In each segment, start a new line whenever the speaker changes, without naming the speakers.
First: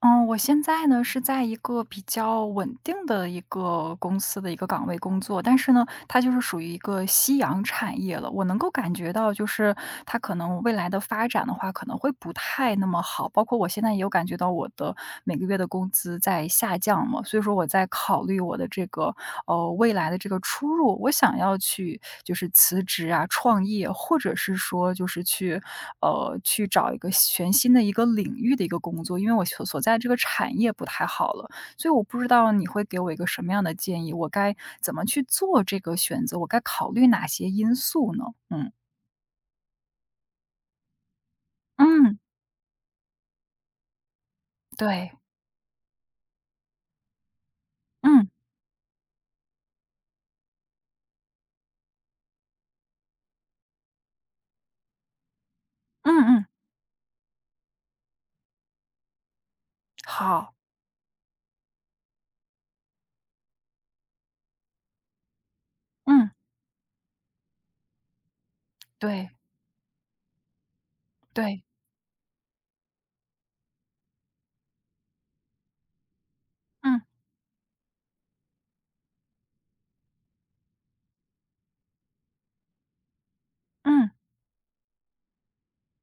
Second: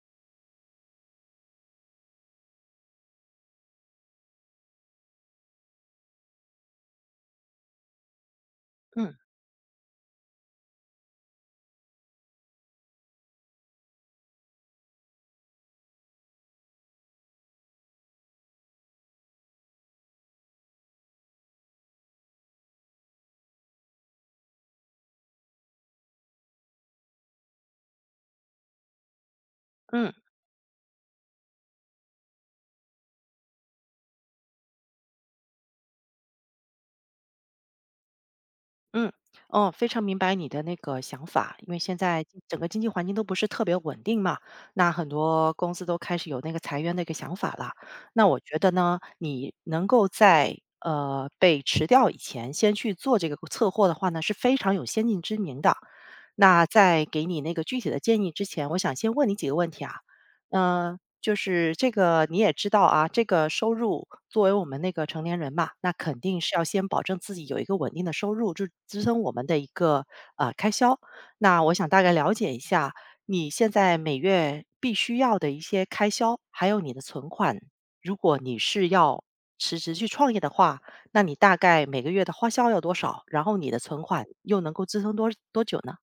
嗯，我现在呢是在一个比较稳定的一个公司的一个岗位工作，但是呢，它就是属于一个夕阳产业了。我能够感觉
嗯
到，就是它可能未来的发展的话，可能会不太那么好。包括我现在也有感觉到我的每个月的工资在下降嘛，所以说我在考虑我的这个未来的这个出入，我想要去就是辞职啊、创业，或者是说就是去，去找一个全新的一个领域的一个工作，因为我所在这
嗯
个产业不太好了，所以我不知道你会给我一个什么样的建议，我该怎么去做这个选择，我该考虑哪些因素呢？嗯
嗯，哦，非常明白你的那个想法，因为现
嗯，
在整个经济环境都不是特别稳定嘛，那很
对，
多公司都开始有那个裁员的一个想法了。那
嗯
我觉得呢，你能够在被辞掉以前，先去做这个测货的话呢，是非常有先见之明的。
嗯嗯，
那在给你那个具体的建议之前，我想先问你几个问题啊。
好，
嗯，就是这个你也知道啊，这个收入作为我们那个成年人嘛，那肯
嗯，
定是要先保证自己有一个稳定的收入，就支撑
对
我们的一个开销。那
对，
我想大概了解一下你现在每月必须要的一些开销，还有你的
嗯
存款。如果你是要辞职去创业的话，那你大概每个月的花销要多少？然后你的存
嗯。
款又能够支撑多久呢？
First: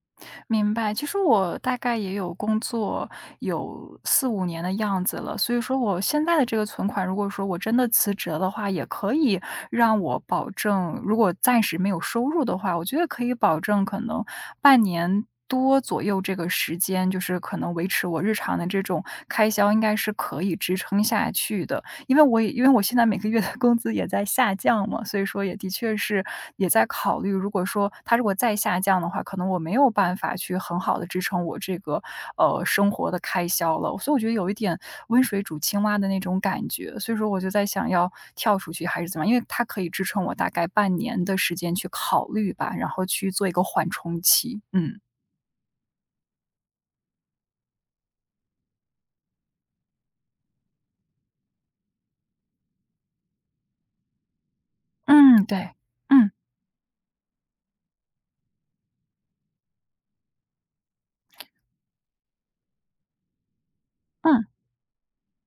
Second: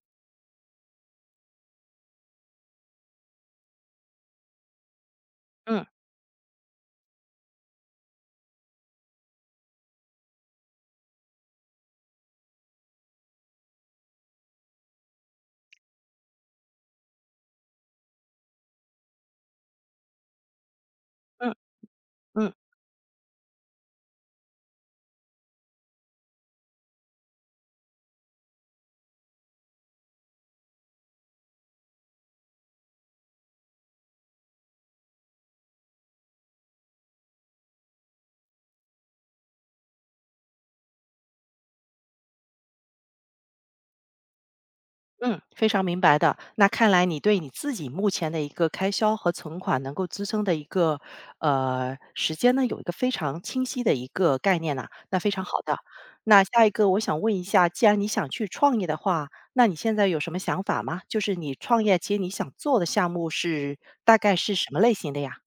明白，其实我大概也有工作有四五年的样子了，所以说
嗯
我现在的这个存款，如果说我真的辞职的话，也可以让我保证如果暂时没有收入的话，我觉得可以保证可能半年多左右这个时间，就是可能维持我日常的这种开销，应该是可以支撑下
嗯
去的。因为我也
嗯。
因为我现在每个月的工资也在下降嘛，所以说也的确是也在考虑，如果说它如果再下降的话，可能我没有办法去很好的支撑我这个，生活的开销了。所以我觉得有一点温水煮青蛙的那种感觉，所以说我就在想要跳出去还是怎么样，因为它可以支撑我大概半年的时间去考虑吧，然后去做一个缓冲期。嗯，
嗯，非常明白的。那看来你对你自己目前的一个开销和存款能够支撑的一个时间呢，有一个非常清晰的一个概念呐、那非常
嗯，
好
对，
的。
嗯，
那下一个我想问一下，既然你想去创业的话，那你现在有什么想法吗？就是你创业，其实你想做的项目是大概是
嗯。
什么类型的呀？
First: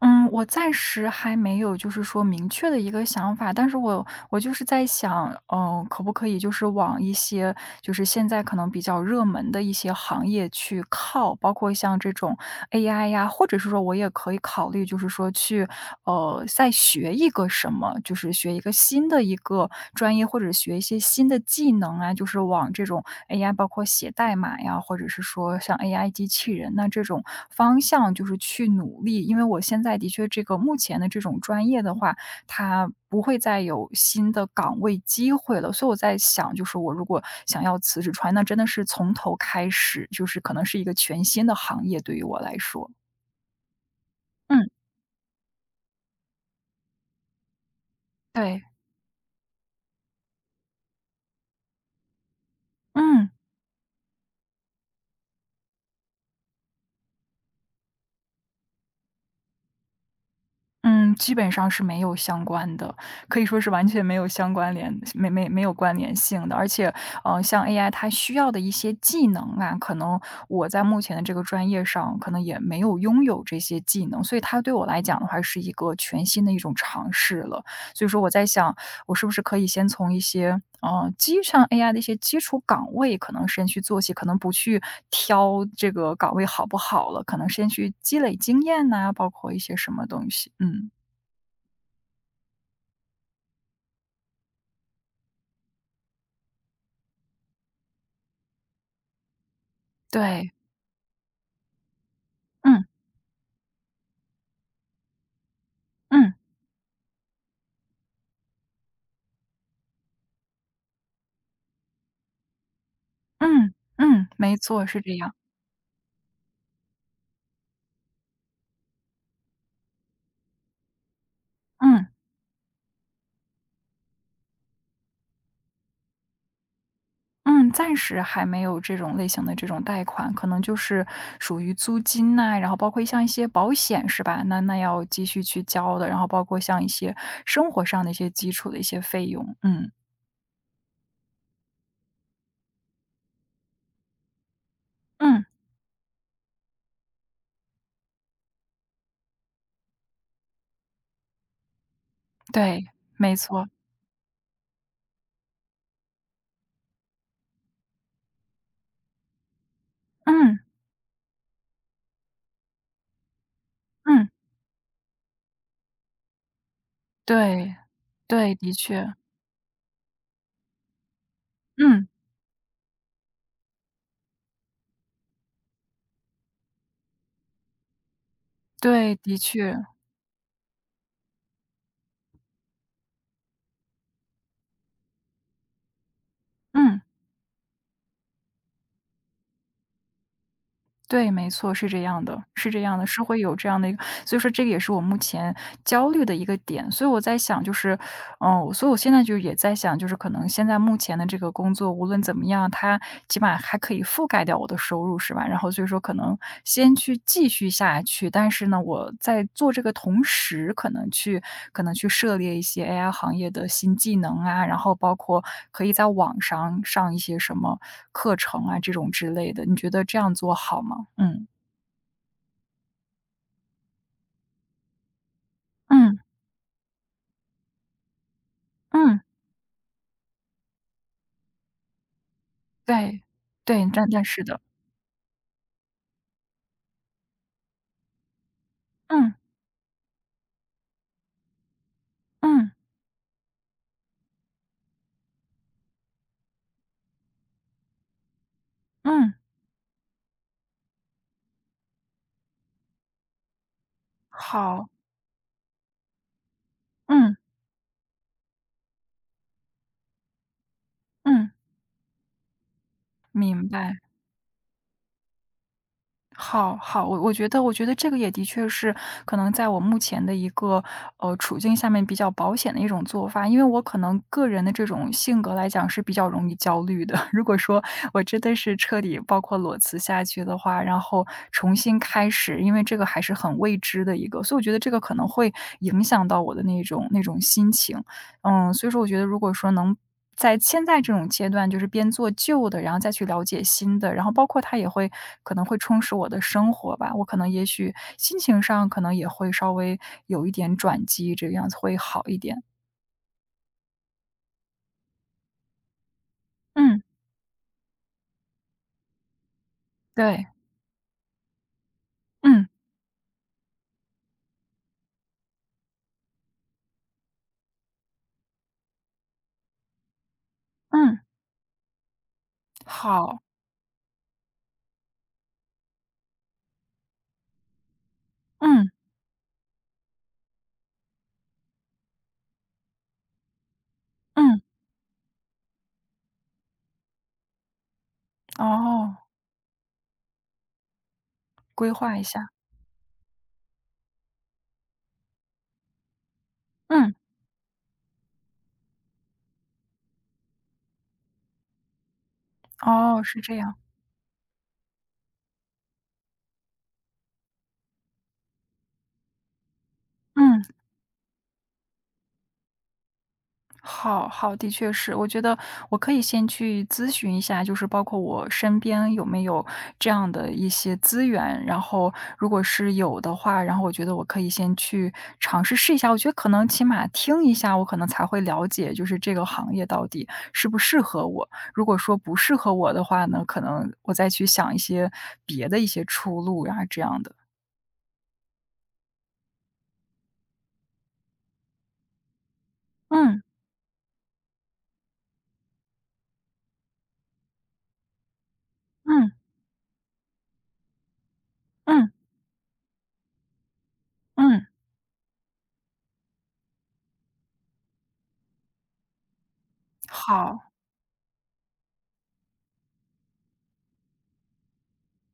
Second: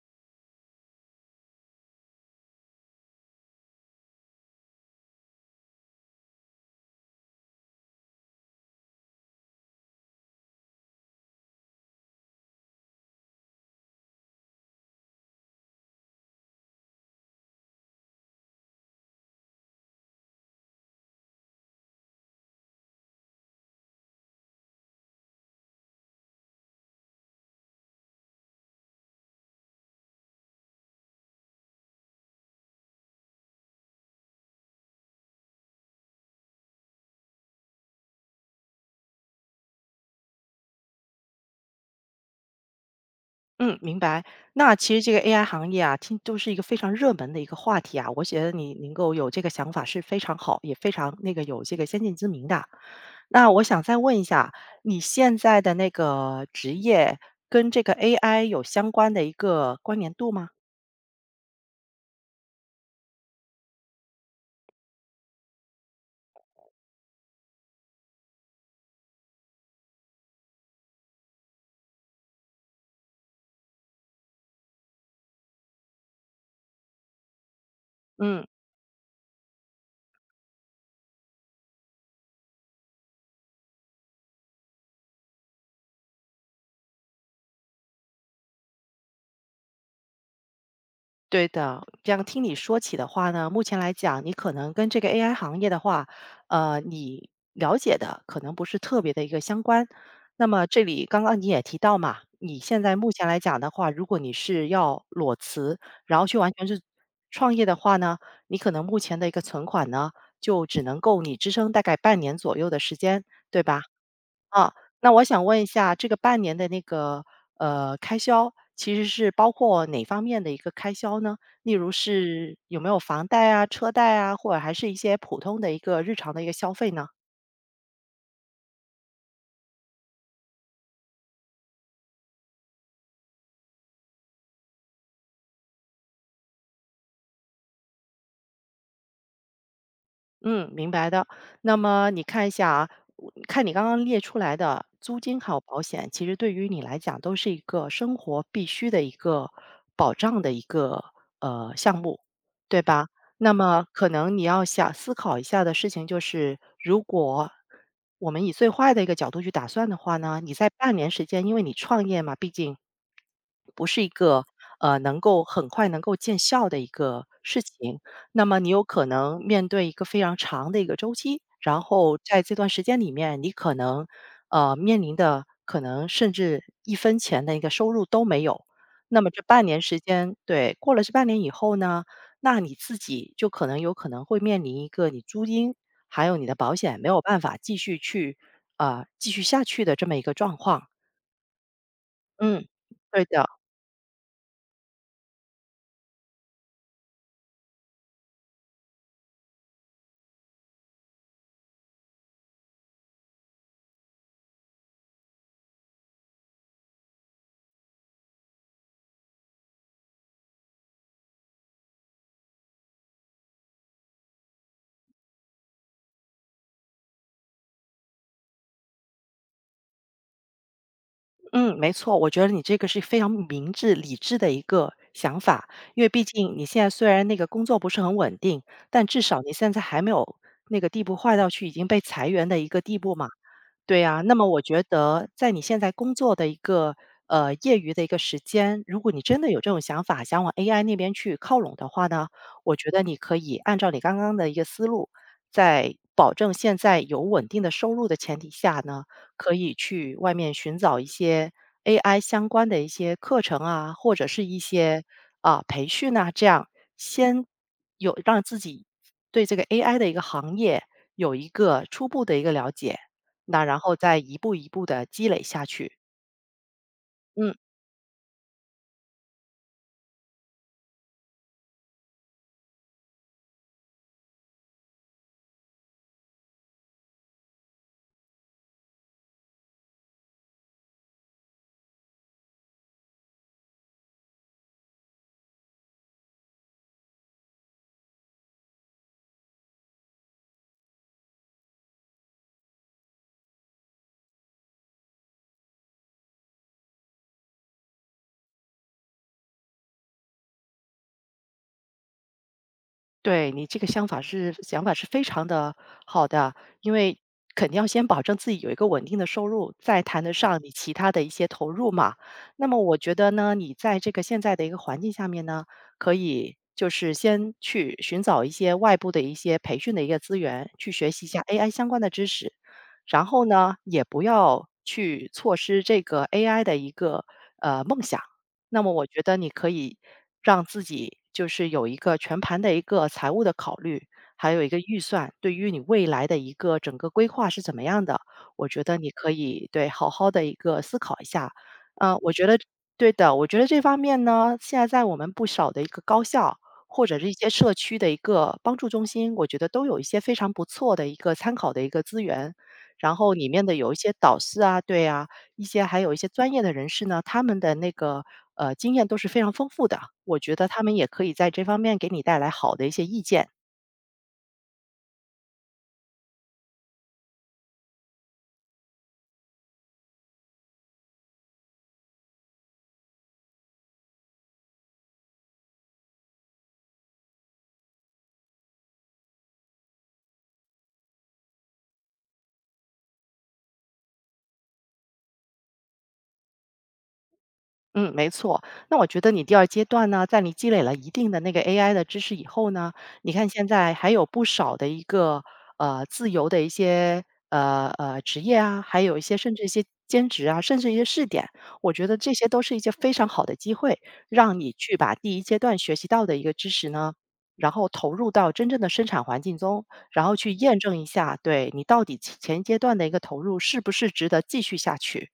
嗯，我暂时还没有就是说明确的一个想法，但是我就是在想，嗯，可不可以就是往一些就是现在可能比较热门的一些行业去靠，包括像这种 AI 呀，或者是说我也可以考虑，就是说去再学一个什么，就是学一个新的一个专业，或者学一些新的技能啊，就是往这种 AI，包括写代码呀，或者是说像 AI 机器人那这种方向，就是去努力。因为我现在的确这个目前的这种专业的话，它不会再有新的岗位机会了，所以我在想，就是我如果想要辞职出来，那真的是从头开始，就是可能是一个全新的行业对于我来说。
嗯，明白。
嗯，
那其实这个 AI 行业啊，听都是一个非常热门的一个话题啊。我觉得
对，
你能够有这个想法是非常好，也非常那个有这个先见之明的。
嗯。
那我想再问一下，你现在的那个职业跟这个 AI 有相关的一个关联度吗？
嗯，基本上是没有相关的，可以说是完全没有相关联没有关联性的。而且，像 AI 它需要的一些技能啊，可能我在目前的这个专业上，可能也没有拥有这些技能，所以它对我来讲的话，是一个全新的一种尝试了。所以说我
嗯。
在想，我是不是可以先从一些，基上 AI 的一些基础岗位可能先去做起，可能不去挑这个岗位好不好了，可能先去积累经验呐，包括一些什么东西，嗯，
对的，这样听你说起的话呢，目前来讲，你可能跟这个 AI 行业的话，你了解的可能不是特别的一个相关。那
对，
么这里刚刚你也提到嘛，你现
嗯，
在目前来讲的话，如果你是要裸辞，然后
嗯，
去完全是创业的话呢，你可能目前的一个存款呢，就只能够你支撑大概半年左右的时间，对
嗯，
吧？
嗯，没
啊，
错，是
那
这
我
样，
想问一下，这个半年的那个开销，其实是包括哪方面的一个开销呢？例如
嗯。
是有没有房贷啊、车贷啊，或者还是一些普通的一个日常的一个消费呢？
嗯，暂时还没有这种类型的这种贷款，可能就是属于租金呐、然后包括像一些保险是吧？那要继续去交的，然后包括像一些生活上的一些基础的一些费用，嗯
嗯，明白的。那么你看一下啊，我看你刚刚列出来的租金
嗯，
还有保险，其实对于你来讲都是一个生活必须的一个保障的一个项目，对
对，
吧？
没
那
错，
么可能你要想思考一下的事情就是，如果我们以最坏的一个角度去打算的话呢，你
嗯
在半年时间，因为你创业嘛，毕竟不是一
嗯，
个能够很快能够见效的一个事
对
情，那
对，
么你
的
有可
确，
能面对一个非常长的一个周期，然
嗯，
后在这段时间里面，你可能面临的可能甚至一分钱的一个收入都没有。
对，
那么
的
这半
确，
年时间，对，过了这半年以后呢，那你自己就可能有可能会面临一个你租金还有你的保险
嗯。
没有办法继续去啊、继续下去的这么一个状况。
对，没错，是这样的，
嗯，
是这样的，是
对
会
的。
有这样的一个，所以说这个也是我目前焦虑的一个点，所以我在想，就是，嗯，所以我现在就也在想，就是可能现在目前的这个工作，无论怎么样，它起码还可以覆盖掉我的收入，是吧？然后所以说，可能先去继续下去，但是呢，我在做这个同时，可能去涉猎一些 AI 行业的新技能啊，然后包括可以在网上上一些什么课程啊，这种之类的。你觉得这样做好吗？嗯
嗯，没错，我觉得你这个是非常明智、理智的一个想法，因为
嗯
毕竟你现在虽然那个工作不是很稳定，但
嗯，
至少你现在还没有那个地步坏到去已经被裁员的一个地步
对
嘛。
对，
对
但
呀，
但
那
是
么我
的，
觉得在你现在工作的一个业余的一个时间，如果你
嗯
真的有这种想法，想往 AI 那边去靠拢的话呢，
嗯。
我觉得你可以按照你刚刚的一个思路，在保证现在有稳定的收入的前提下呢。
嗯，
可以去外面寻找一些 AI 相关的一些课程啊，或者是一
好，
些啊培训啊，这样
嗯，
先有让自己对这个 AI 的一个行业有一
嗯，
个初步的一个了解，那
明
然
白，
后再一步一步的积累下去。
好，好，我我觉
嗯。
得我觉得这个也的确是可能在我目前的一个，处境下面比较保险的一种做法。因为我可能个人的这种性格来讲是比较容易焦虑的，如果说我真的是彻底包括裸辞下去的话，然后重新开始，因为这个还是很未知的一个，所以我觉得这个可能会影响到我的那种心情。嗯，所以说我觉得如果说能在现在这种阶段，就是边做旧的，然后再去了解新的，然后包括它也会可能会充实我的生活吧。我可能也许心情上可能也会稍微有一点转机，这个样子会好一点。
对，你这个想法是非常的好的，因
嗯，
为肯定要先保证自己有一个稳定的收入，再谈得
对，
上你其他的一些投入嘛。那
嗯
么我觉得呢，你在这个现在的一个环境下面呢，可以就是先去寻找一些外部的一些培训的一个资源，去学
嗯，
习一下 AI 相关的知识，然
好，
后呢，也不要去错失这个 AI 的一个梦想。那
嗯
么我觉得你可以让自己就是有一个全盘的一个财务的考虑，还有
嗯，
一个预算，对于你未来的一个整个规划是怎么样的，我觉得你
哦，
可以对好好的一个思考一下。
规划一
我觉
下，
得对的，我觉得这方面呢，现在在我们不少的一个高校或
嗯，
者是一些社区的一个帮助中心，我觉得都有一些非常不错的一个参考的一个资源。然
哦，
后
是
里
这
面的
样，
有一些导师啊，对啊，一些还有一些专业的人士呢，他们的那个经验都是非常丰富的，我觉
嗯。
得他们也可以在这方面给你带来好的一些意见。
好好，的确是，我觉得我可以先去咨询一下，就是包括我身边有没有这样的一些资源，然后如果是有的话，然后我觉得我可以先去尝试试一下。我觉得可能起码听一下，我可能才会了解，就是这个行业到底适不适合我。如果说不适合我的话呢，可能我再去想一些别的一些出路呀，这样的。
嗯，没错。那我觉得你第二阶段呢，在你积累了一定的那个 AI 的知识以后呢，你
嗯
看现在还有不少的一个自由的一些职业啊，还有一
嗯
些甚至一些兼职啊，甚至一些试点，我觉
嗯
得这些都是一些非常好的机会，让
嗯，
你去把第一阶段学习到的一个知识呢，然后投入到真正的生产环境中，然后去
好，
验证一下，对你到底前一阶段的一个投入是不是值得继续下去。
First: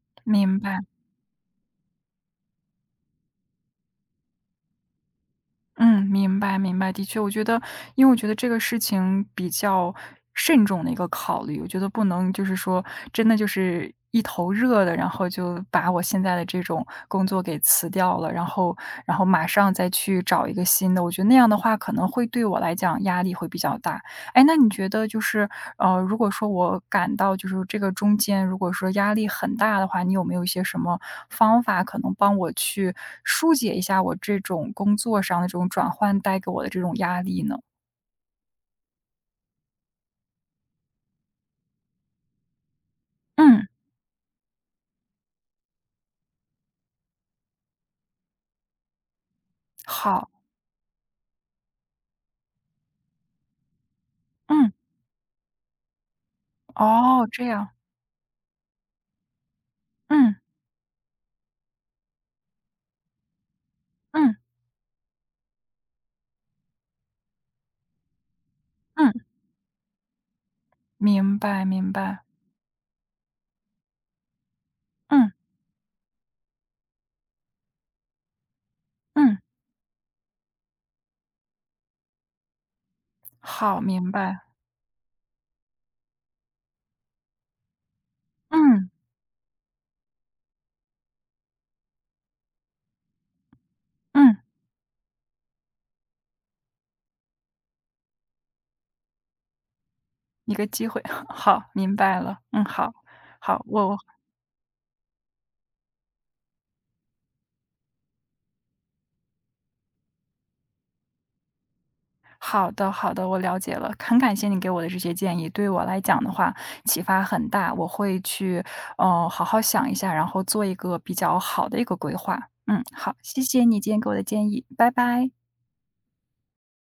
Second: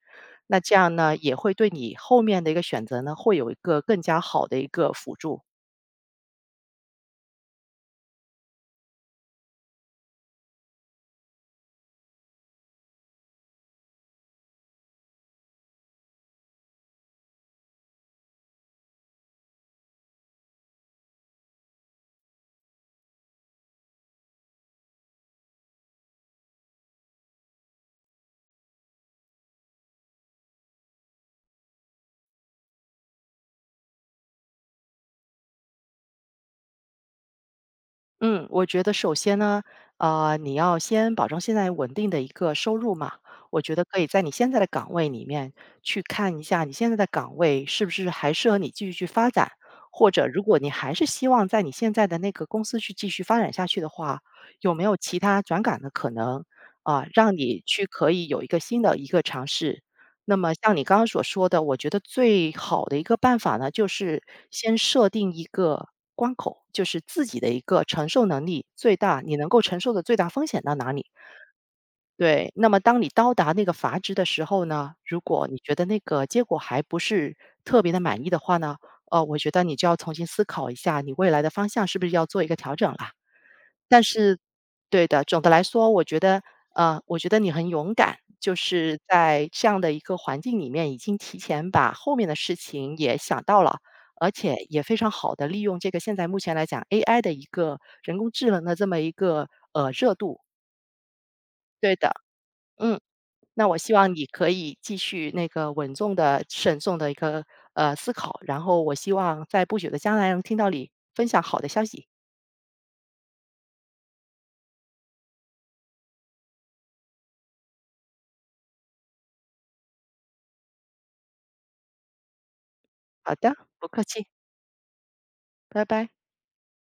那
明
这
白。
样呢，也会对你后面的一个选择呢，会有一个更加好的一个辅助。
嗯，明白明白，的确，我觉得，因为我觉得这个事情比较慎重的一个考虑，我觉得不能就是说真的就是一头热的，然后就把我现在的这种工作给辞掉了，然后马上再去找一个新的，我觉得那样的话可能会对我来讲压力会比较大，哎，那你觉得就是，如果说我感到就是这个中间，如果说压力很大的话，你有没有一些什么方法可能帮我去疏解一下我这种工作上的这种转换带给我的这种压力呢？
嗯，我觉得首先呢，啊，你要先保证现在稳定的一个收入嘛。我
嗯，
觉得可以在你现在的岗位里面去看一下，你现在的岗位是不是还适合你继续去发展，或者
好，
如果你还是希望在你现在的那个公司去继续发展下去的话，
嗯，
有没有其他转岗的可能啊，
哦，
让
这
你
样，
去可以有一个新的一个尝试。那
嗯
么像你刚刚所说的，我觉得最好的一个办法呢，就是
嗯
先设定一个关口，就是自己的一个承受能力最
嗯，
大，你能够承受的最大风险到哪里？
明白明白，
对，那么当你到达那个阀值的时候呢，如
嗯
果你觉得那个结果还不是特别的满意的话呢，我
嗯，
觉得你就要重新思考一下，你未来的方向是不是要做一个调整啦。
好，
但
明
是
白，
对的，总的来说，我觉得，我觉得你很勇敢，就
嗯
是在这样的一个环境里面，已经提前把后面的事情也想到了，而
嗯，
且也非常好的利用这个现在目前来讲 AI 的一个人工智能的这么一个热度。
一个机会，好，
对
明
的，
白了，嗯，好，
嗯，
好，
那我希
我
望你可以继续那个稳重的、慎重的一个思考，然后我希望在不久的将来能听到你分享好的消息。
好的，好的，我了解了，很感谢你给我的这些建议，对于我来讲的话，启发很大，我会去，好好想一下，然后做一个比较好的一个规划。嗯，好，
好
谢
的，
谢你
不
今天
客
给我的
气，
建议，拜拜。
拜拜。